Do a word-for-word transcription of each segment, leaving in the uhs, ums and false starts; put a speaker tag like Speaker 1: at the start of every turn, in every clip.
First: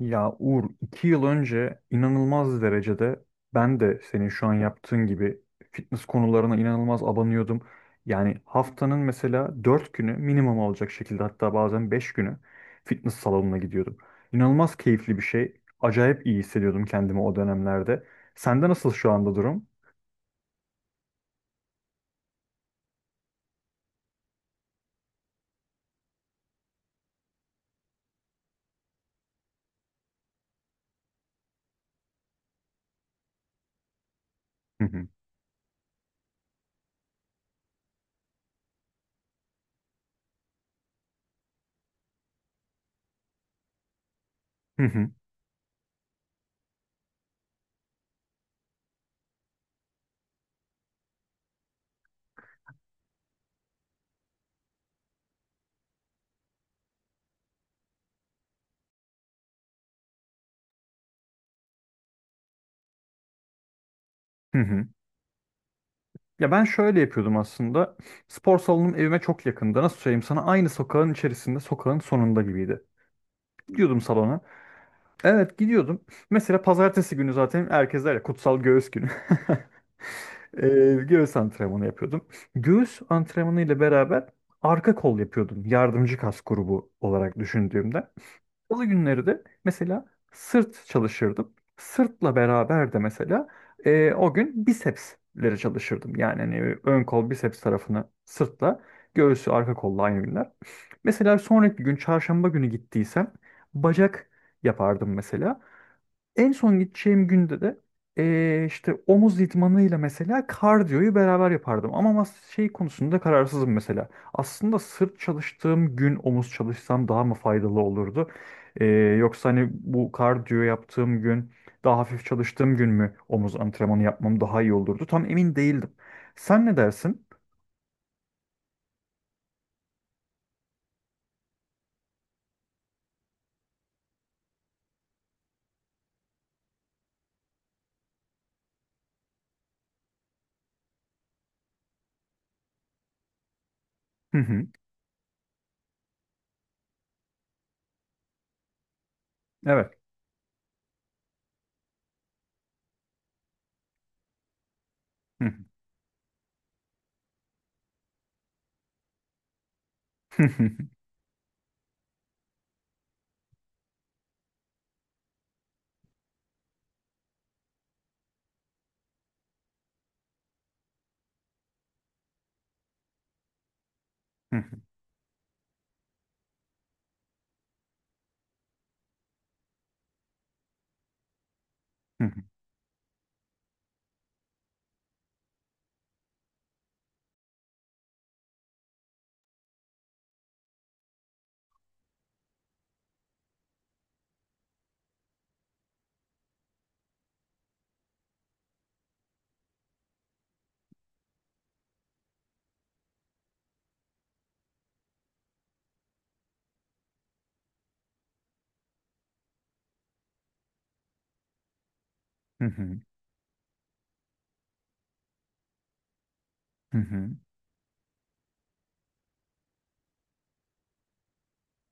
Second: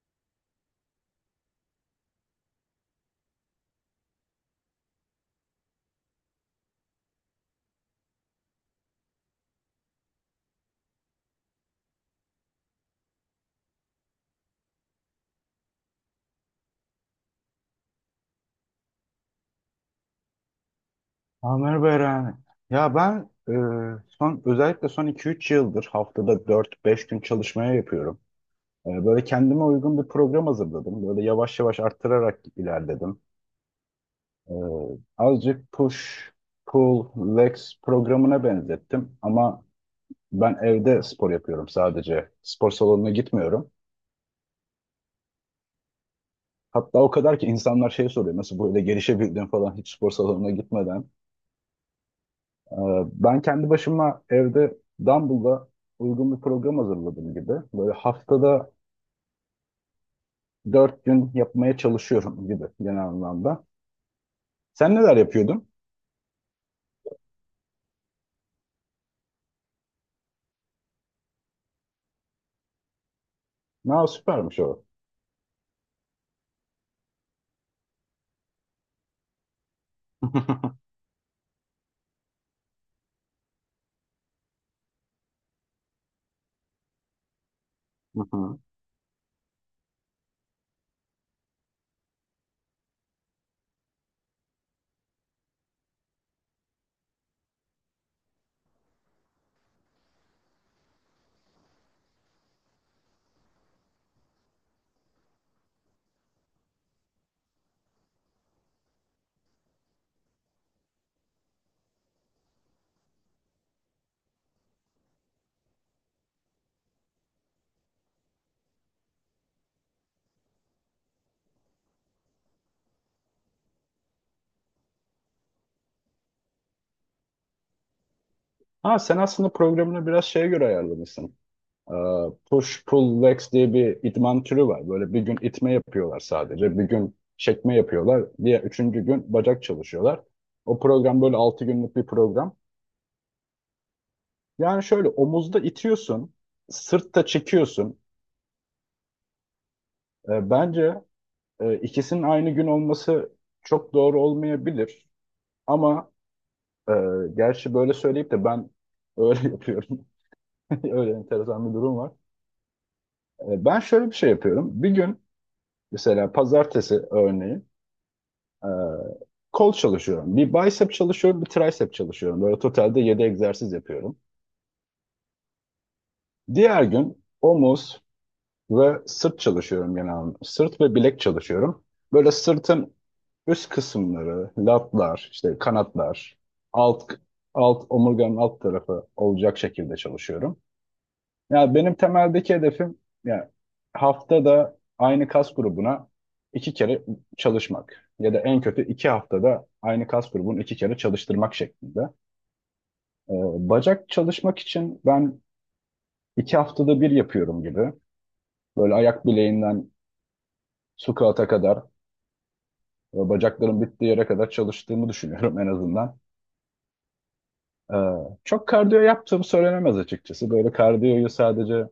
Speaker 1: Ya Uğur, iki yıl önce inanılmaz derecede ben de senin şu an yaptığın gibi fitness konularına inanılmaz abanıyordum. Yani haftanın mesela dört günü minimum olacak şekilde, hatta bazen beş günü fitness salonuna gidiyordum. İnanılmaz keyifli bir şey. Acayip iyi hissediyordum kendimi o dönemlerde. Sende nasıl şu anda durum?
Speaker 2: Ha, merhaba. Ya ben e, son, özellikle son iki üç yıldır, haftada dört beş gün çalışmaya yapıyorum. E, böyle kendime uygun bir program hazırladım. Böyle yavaş yavaş arttırarak ilerledim. E,
Speaker 1: Hı hı.
Speaker 2: Azıcık push, pull, legs programına benzettim. Ama ben evde spor yapıyorum sadece. Spor salonuna gitmiyorum.
Speaker 1: Hı hı.
Speaker 2: Hatta o kadar ki insanlar şey soruyor. Nasıl böyle gelişebildin falan hiç spor salonuna gitmeden. Ee, Ben kendi başıma evde Dumble'da uygun bir program hazırladım gibi. Böyle haftada dört gün yapmaya çalışıyorum gibi genel anlamda.
Speaker 1: Hı hı.
Speaker 2: Sen neler yapıyordun?
Speaker 1: Ya ben şöyle yapıyordum aslında. Spor salonum evime çok yakında. Nasıl söyleyeyim sana? Aynı sokağın içerisinde, sokağın sonunda gibiydi. Gidiyordum
Speaker 2: Ha,
Speaker 1: salona.
Speaker 2: süpermiş o.
Speaker 1: Evet, gidiyordum. Mesela pazartesi günü zaten herkes der ya, kutsal göğüs günü. Ee, göğüs antrenmanı yapıyordum. Göğüs antrenmanı ile beraber arka kol yapıyordum. Yardımcı kas grubu olarak düşündüğümde.
Speaker 2: Hı hı.
Speaker 1: Salı günleri de mesela sırt çalışırdım. Sırtla beraber de mesela e, o gün bisepsleri çalışırdım. Yani hani ön kol biceps tarafını sırtla, göğsü arka kolla aynı günler. Mesela sonraki gün çarşamba günü gittiysem bacak yapardım mesela. En son gideceğim günde de eee, işte omuz idmanıyla mesela kardiyoyu beraber yapardım. Ama mas- şey konusunda kararsızım mesela. Aslında sırt çalıştığım gün omuz çalışsam daha mı faydalı olurdu? Eee, Yoksa hani bu kardiyo yaptığım gün, daha hafif çalıştığım gün mü omuz antrenmanı yapmam daha iyi olurdu? Tam emin değildim. Sen ne dersin?
Speaker 2: Ha, sen aslında programını biraz şeye göre ayarlamışsın. Ee, Push pull legs diye bir idman türü var. Böyle bir gün itme yapıyorlar sadece. Bir gün çekme yapıyorlar. Diğer üçüncü gün bacak çalışıyorlar. O program böyle altı günlük bir program.
Speaker 1: Hı hı.
Speaker 2: Yani şöyle omuzda itiyorsun, sırtta çekiyorsun.
Speaker 1: Evet.
Speaker 2: E, bence e, ikisinin aynı gün olması çok doğru olmayabilir.
Speaker 1: Hı hı.
Speaker 2: Ama e, gerçi böyle söyleyip de ben öyle yapıyorum. Öyle enteresan bir durum var. E, ben şöyle bir şey yapıyorum. Bir gün, mesela pazartesi örneğin, e, kol çalışıyorum. Bir bicep çalışıyorum, bir tricep çalışıyorum. Böyle totalde yedi egzersiz yapıyorum.
Speaker 1: Hı hı.
Speaker 2: Diğer gün omuz ve sırt çalışıyorum genelde. Sırt ve bilek çalışıyorum.
Speaker 1: Hı
Speaker 2: Böyle
Speaker 1: hı.
Speaker 2: sırtın üst kısımları, latlar, işte kanatlar, alt alt omurganın alt tarafı olacak şekilde çalışıyorum. Yani benim temeldeki hedefim, yani haftada aynı kas grubuna iki kere çalışmak ya da en kötü iki haftada aynı kas grubunu iki kere çalıştırmak şeklinde. Ee, Bacak çalışmak için ben iki haftada bir yapıyorum gibi. Böyle ayak bileğinden squat'a kadar
Speaker 1: Hı hı.
Speaker 2: ve bacaklarım bittiği yere kadar çalıştığımı düşünüyorum en azından.
Speaker 1: Hı hı.
Speaker 2: Ee, Çok kardiyo yaptığım söylenemez açıkçası. Böyle kardiyoyu sadece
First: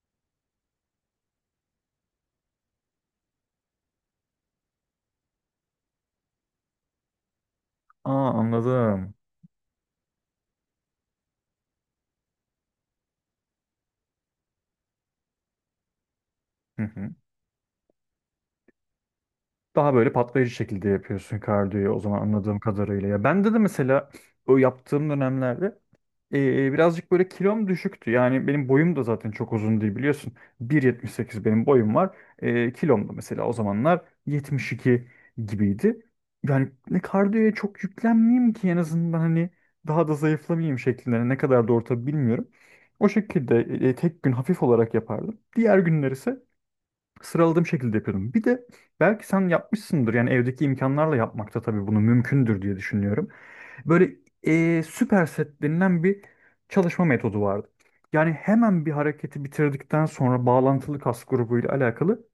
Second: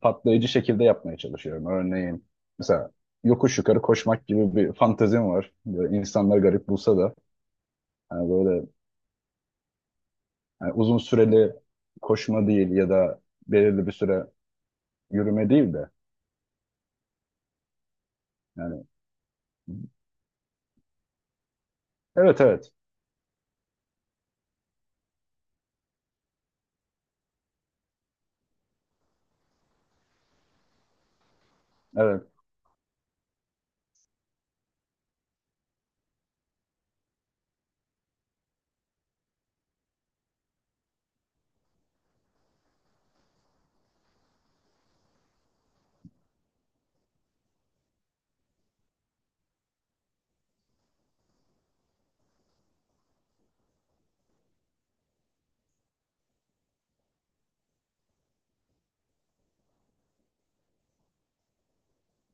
Speaker 2: patlayıcı şekilde yapmaya çalışıyorum. Örneğin mesela yokuş yukarı koşmak gibi bir fantezim var. Böyle insanlar garip bulsa da, hani
Speaker 1: Aa,
Speaker 2: böyle,
Speaker 1: anladım.
Speaker 2: hani uzun süreli koşma değil ya da belirli bir süre yürüme değil de
Speaker 1: Hı hı.
Speaker 2: yani
Speaker 1: Daha böyle patlayıcı şekilde yapıyorsun kardiyoyu o zaman,
Speaker 2: evet,
Speaker 1: anladığım
Speaker 2: evet,
Speaker 1: kadarıyla. Ya ben de de mesela o yaptığım dönemlerde eee, birazcık böyle kilom düşüktü. Yani benim boyum da zaten çok uzun değil, biliyorsun. bir yetmiş sekiz benim boyum var.
Speaker 2: evet.
Speaker 1: Eee kilom da mesela o zamanlar yetmiş iki gibiydi. Yani ne kardiyoya çok yüklenmeyeyim ki en azından, hani daha da zayıflamayayım şeklinde. Ne kadar doğru tabii bilmiyorum. O şekilde eee, tek gün hafif olarak yapardım. Diğer günler ise sıraladığım şekilde yapıyordum. Bir de belki sen yapmışsındır, yani evdeki imkanlarla yapmakta tabii bunu mümkündür diye düşünüyorum. Böyle eee süper set denilen bir çalışma metodu vardı. Yani hemen bir hareketi bitirdikten sonra bağlantılı kas grubuyla alakalı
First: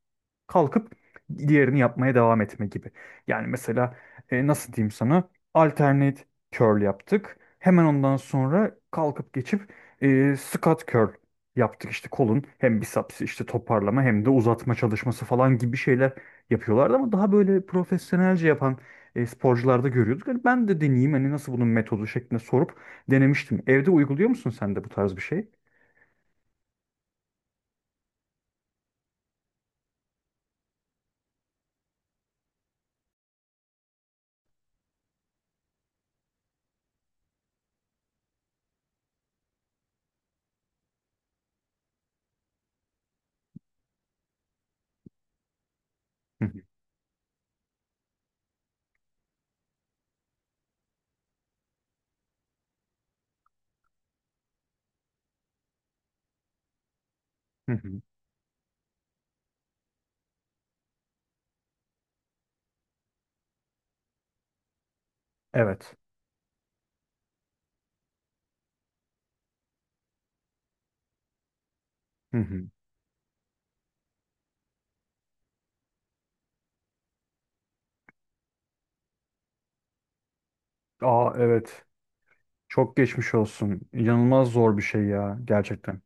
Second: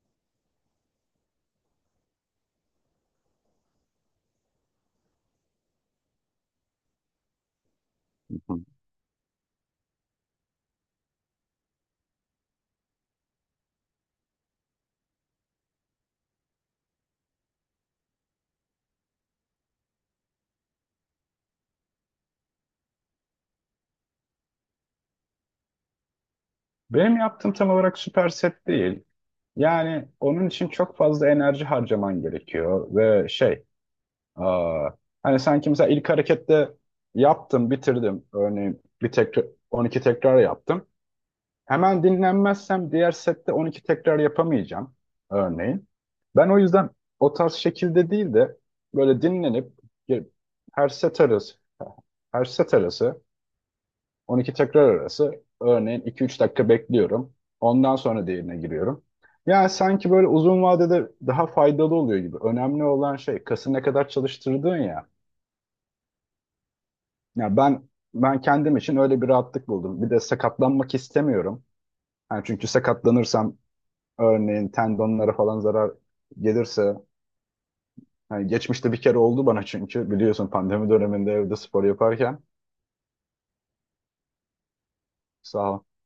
Speaker 1: kalkıp diğerini yapmaya devam etme gibi. Yani mesela e, nasıl diyeyim sana? Alternate curl yaptık. Hemen ondan
Speaker 2: Hı hı.
Speaker 1: sonra kalkıp geçip e, squat curl yaptık. İşte kolun hem biceps işte toparlama hem de uzatma çalışması falan gibi şeyler yapıyorlardı ama daha böyle profesyonelce yapan e, sporcularda görüyorduk. Hani ben de deneyeyim, hani nasıl bunun metodu şeklinde sorup denemiştim. Evde uyguluyor musun sen de bu tarz bir şey?
Speaker 2: Benim yaptığım tam olarak süper set değil. Yani onun için çok fazla enerji harcaman gerekiyor ve şey, Aa, hani sanki mesela ilk harekette yaptım, bitirdim. Örneğin bir tekrar on iki tekrar yaptım. Hemen dinlenmezsem diğer sette on iki tekrar yapamayacağım örneğin.
Speaker 1: Hı
Speaker 2: Ben o
Speaker 1: hı.
Speaker 2: yüzden o tarz şekilde değil de böyle dinlenip ge- her set arası her set arası on iki tekrar arası örneğin iki üç dakika bekliyorum.
Speaker 1: Hı
Speaker 2: Ondan
Speaker 1: hı.
Speaker 2: sonra diğerine giriyorum. Yani sanki böyle uzun vadede daha faydalı oluyor gibi. Önemli olan şey, kası ne kadar çalıştırdığın ya.
Speaker 1: Evet.
Speaker 2: Ya ben ben kendim için öyle bir rahatlık buldum. Bir de sakatlanmak istemiyorum.
Speaker 1: Hı
Speaker 2: Yani
Speaker 1: hı.
Speaker 2: çünkü sakatlanırsam, örneğin tendonlara falan zarar gelirse, hani geçmişte bir kere oldu bana çünkü biliyorsun pandemi
Speaker 1: Aa,
Speaker 2: döneminde evde
Speaker 1: evet.
Speaker 2: spor yaparken.
Speaker 1: Çok geçmiş olsun. İnanılmaz zor bir şey ya,
Speaker 2: Sağ ol.
Speaker 1: gerçekten.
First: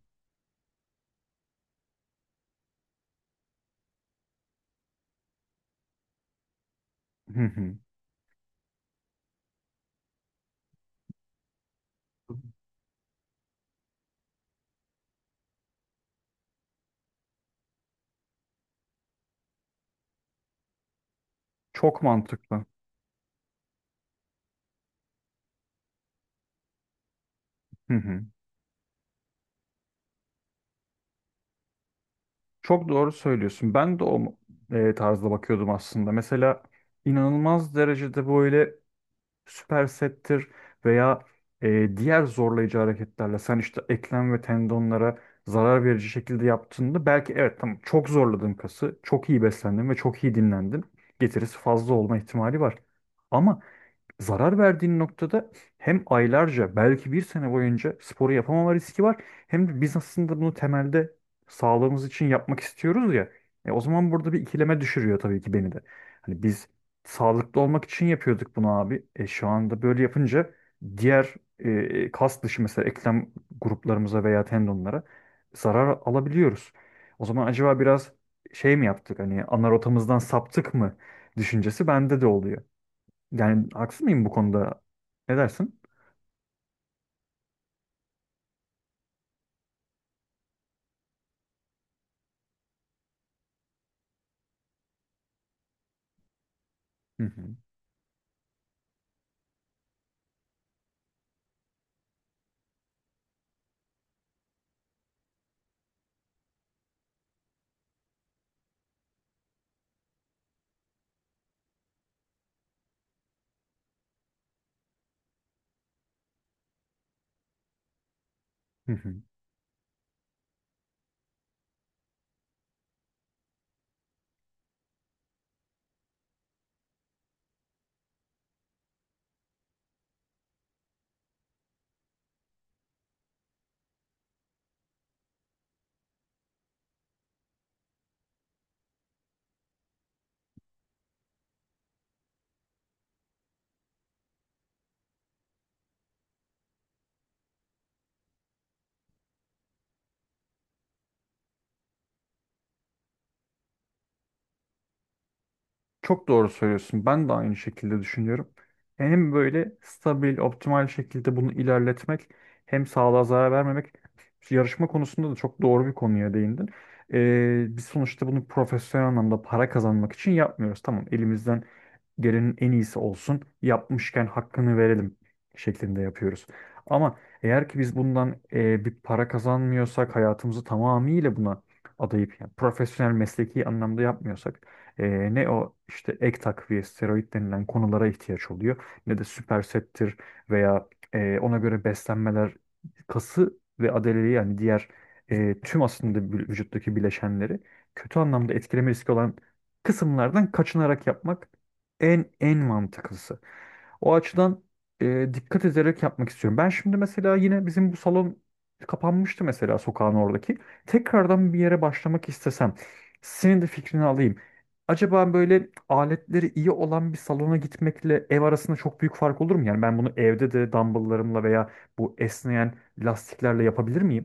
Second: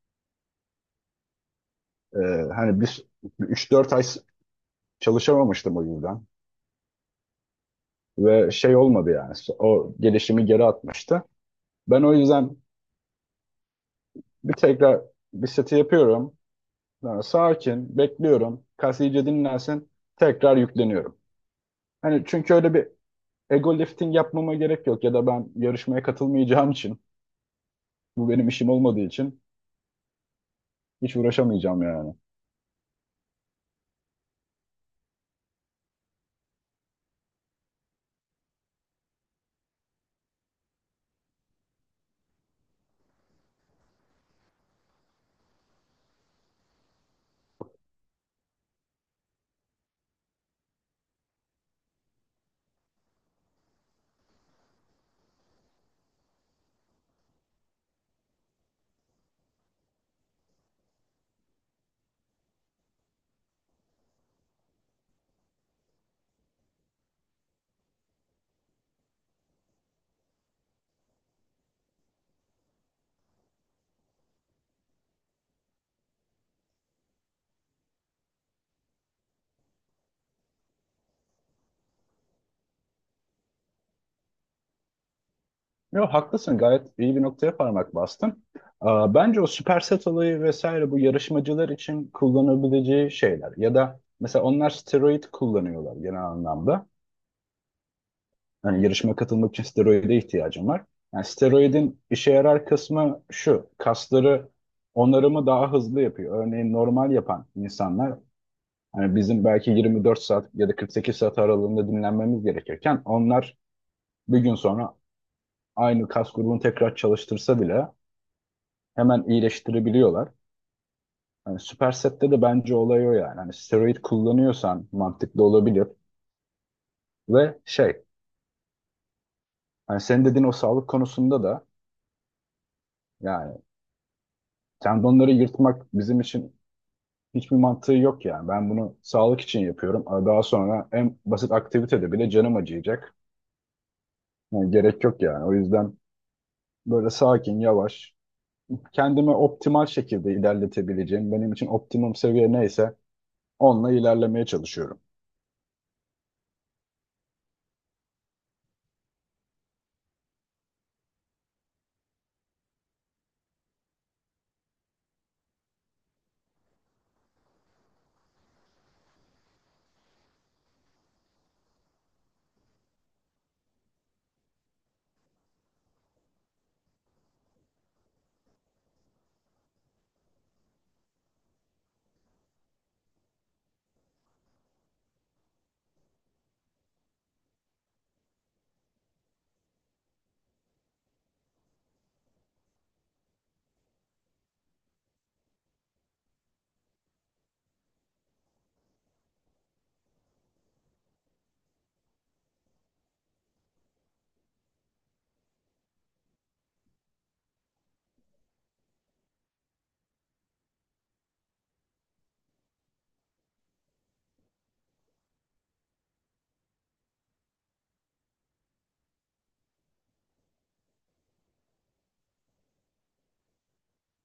Speaker 2: Ee, Hani bir üç dört ay s- çalışamamıştım o yüzden
Speaker 1: Hı hı.
Speaker 2: ve şey olmadı yani, o gelişimi geri atmıştı. Ben o yüzden bir tekrar bir seti yapıyorum. Sonra sakin bekliyorum. Kas iyice dinlensin. Tekrar yükleniyorum.
Speaker 1: Çok
Speaker 2: Hani çünkü
Speaker 1: mantıklı.
Speaker 2: öyle bir ego lifting yapmama gerek yok ya da ben yarışmaya katılmayacağım için,
Speaker 1: Hı hı.
Speaker 2: bu benim işim olmadığı için hiç uğraşamayacağım yani.
Speaker 1: Çok doğru söylüyorsun. Ben de o e, tarzda bakıyordum aslında. Mesela inanılmaz derecede böyle süpersettir veya e, diğer zorlayıcı hareketlerle sen işte eklem ve tendonlara zarar verici şekilde yaptığında, belki evet, tamam, çok zorladın kası, çok iyi beslendin ve çok iyi dinlendin. Getirisi fazla olma ihtimali var. Ama zarar verdiğin noktada hem aylarca, belki bir sene boyunca sporu yapamama riski var, hem de biz aslında bunu temelde sağlığımız için yapmak istiyoruz ya. E, o zaman burada bir ikileme düşürüyor tabii ki beni de. Hani biz sağlıklı olmak için yapıyorduk bunu abi. E, şu anda böyle yapınca diğer e, kas dışı mesela eklem gruplarımıza veya tendonlara zarar alabiliyoruz. O zaman acaba biraz şey mi yaptık, hani ana rotamızdan saptık mı düşüncesi bende de oluyor. Yani haksız mıyım bu konuda? Ne dersin?
Speaker 2: Yok, haklısın, gayet iyi bir noktaya parmak bastın. Aa, bence o superset olayı vesaire bu yarışmacılar için kullanabileceği şeyler ya da mesela onlar steroid kullanıyorlar genel anlamda.
Speaker 1: Hı hı.
Speaker 2: Yani yarışmaya katılmak için steroide ihtiyacım var. Yani steroidin işe yarar kısmı şu, kasları onarımı daha hızlı yapıyor. Örneğin normal yapan insanlar, hani bizim belki yirmi dört saat ya da kırk sekiz saat aralığında dinlenmemiz gerekirken, onlar bir gün sonra aynı kas grubunu tekrar çalıştırsa bile
Speaker 1: Hı hı.
Speaker 2: hemen iyileştirebiliyorlar. Hani Superset'te de bence olay o yani. Hani steroid kullanıyorsan mantıklı olabilir ve şey, hani senin dediğin o sağlık konusunda da, yani tendonları yırtmak bizim için hiçbir mantığı yok yani. Ben bunu sağlık için yapıyorum. Ama daha sonra en basit aktivitede bile canım acıyacak. Yani gerek yok yani. O yüzden böyle sakin, yavaş kendimi optimal şekilde ilerletebileceğim, benim için optimum seviye neyse onunla ilerlemeye çalışıyorum.
Speaker 1: Çok doğru söylüyorsun. Ben de aynı şekilde düşünüyorum. Hem böyle stabil, optimal şekilde bunu ilerletmek, hem sağlığa zarar vermemek. Yarışma konusunda da çok doğru bir konuya değindin. Ee, biz sonuçta bunu profesyonel anlamda para kazanmak için yapmıyoruz. Tamam, elimizden gelenin en iyisi olsun, yapmışken hakkını verelim şeklinde yapıyoruz. Ama eğer ki biz bundan e, bir para kazanmıyorsak, hayatımızı tamamıyla buna adayıp, yani profesyonel mesleki anlamda yapmıyorsak, e, ne o işte ek takviye, steroid denilen konulara ihtiyaç oluyor, ne de süpersettir veya e, ona göre beslenmeler kası ve adaleliği, yani diğer e, tüm aslında vü- vücuttaki bileşenleri kötü anlamda etkileme riski olan kısımlardan kaçınarak yapmak en en mantıklısı. O açıdan e, dikkat ederek yapmak istiyorum. Ben şimdi mesela yine bizim bu salon kapanmıştı mesela, sokağın oradaki. Tekrardan bir yere başlamak istesem senin de fikrini alayım. Acaba böyle aletleri iyi olan bir salona gitmekle ev arasında çok büyük fark olur mu? Yani ben bunu evde de dumbbelllarımla veya bu esneyen lastiklerle yapabilir miyim?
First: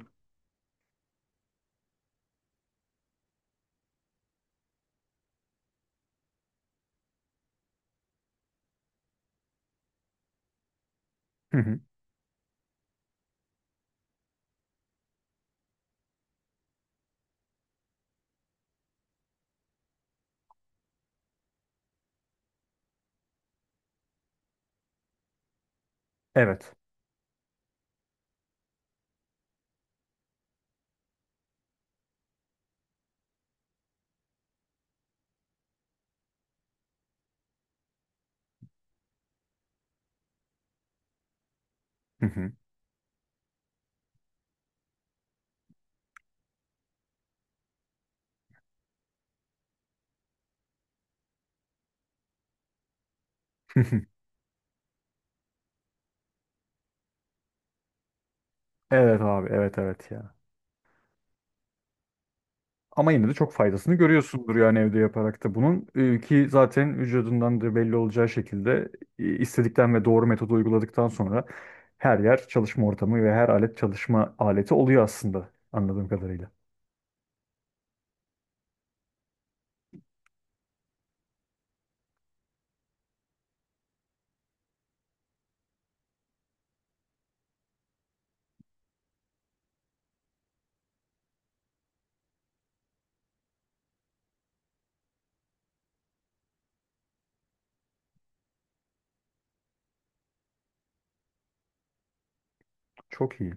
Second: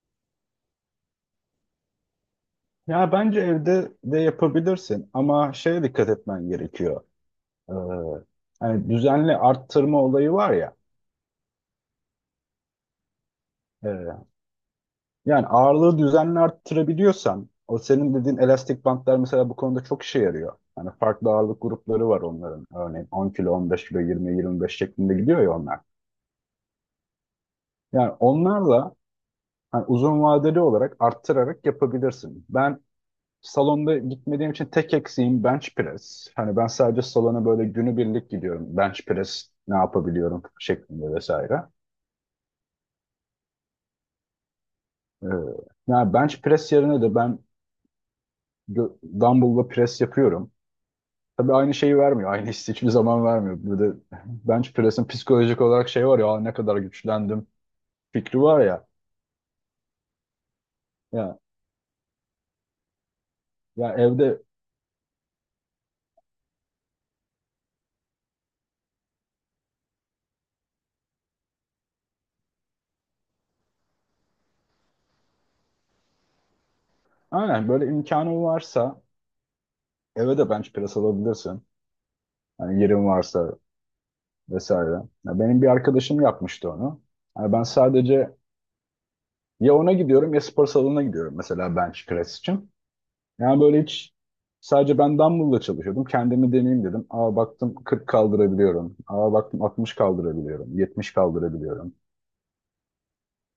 Speaker 2: Ya bence evde de yapabilirsin ama şeye dikkat etmen gerekiyor. Ee, Hani düzenli arttırma olayı var ya.
Speaker 1: Hı hı.
Speaker 2: e, Yani ağırlığı düzenli arttırabiliyorsan, o senin dediğin elastik bantlar mesela bu konuda çok işe yarıyor. Hani farklı ağırlık grupları var onların. Örneğin on kilo, on beş kilo, yirmi, yirmi beş şeklinde gidiyor ya onlar.
Speaker 1: Evet.
Speaker 2: Yani onlarla hani uzun vadeli olarak arttırarak yapabilirsin. Ben salonda gitmediğim için tek eksiğim bench press. Hani ben sadece salona böyle günübirlik gidiyorum. Bench press ne yapabiliyorum şeklinde vesaire.
Speaker 1: Hı hı.
Speaker 2: Ee, Yani bench press yerine de ben gö- dumbbell'la press yapıyorum. Tabii aynı şeyi vermiyor. Aynı hissi hiçbir zaman vermiyor. Bir
Speaker 1: Hı
Speaker 2: de
Speaker 1: hı.
Speaker 2: bench press'in psikolojik olarak şey var ya, "Aa, ne kadar güçlendim" fikri var ya.
Speaker 1: Evet abi, evet, evet ya.
Speaker 2: Ya,
Speaker 1: Ama yine de çok
Speaker 2: Ya
Speaker 1: faydasını
Speaker 2: evde,
Speaker 1: görüyorsundur yani, evde yaparak da bunun. Ee, ki zaten vücudundan da belli olacağı şekilde e, istedikten ve doğru metodu uyguladıktan sonra her yer çalışma ortamı ve her alet çalışma aleti oluyor aslında, anladığım kadarıyla.
Speaker 2: aynen, böyle imkanın varsa eve de bench press alabilirsin. Yani yerin varsa vesaire. Ya benim bir arkadaşım yapmıştı onu. Yani ben sadece ya ona gidiyorum ya spor salonuna gidiyorum mesela bench press için. Yani böyle hiç, sadece ben dumbbell'la çalışıyordum. Kendimi deneyeyim dedim. Aa, baktım kırk kaldırabiliyorum. Aa, baktım altmış kaldırabiliyorum. yetmiş kaldırabiliyorum.
Speaker 1: Çok iyi.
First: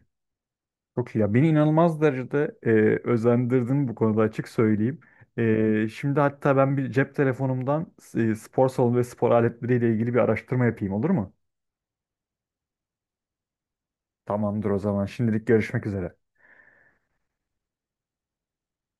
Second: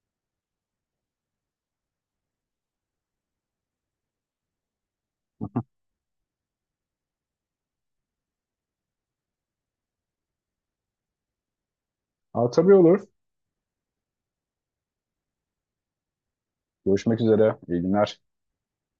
Speaker 1: Çok iyi ya. Beni inanılmaz derecede e, özendirdin bu konuda, açık söyleyeyim. E, şimdi hatta ben bir cep telefonumdan e, spor salonu ve spor aletleriyle ilgili bir araştırma yapayım, olur mu?
Speaker 2: Aa, tabii olur.
Speaker 1: Tamamdır o zaman. Şimdilik görüşmek üzere.
Speaker 2: Görüşmek üzere. İyi günler.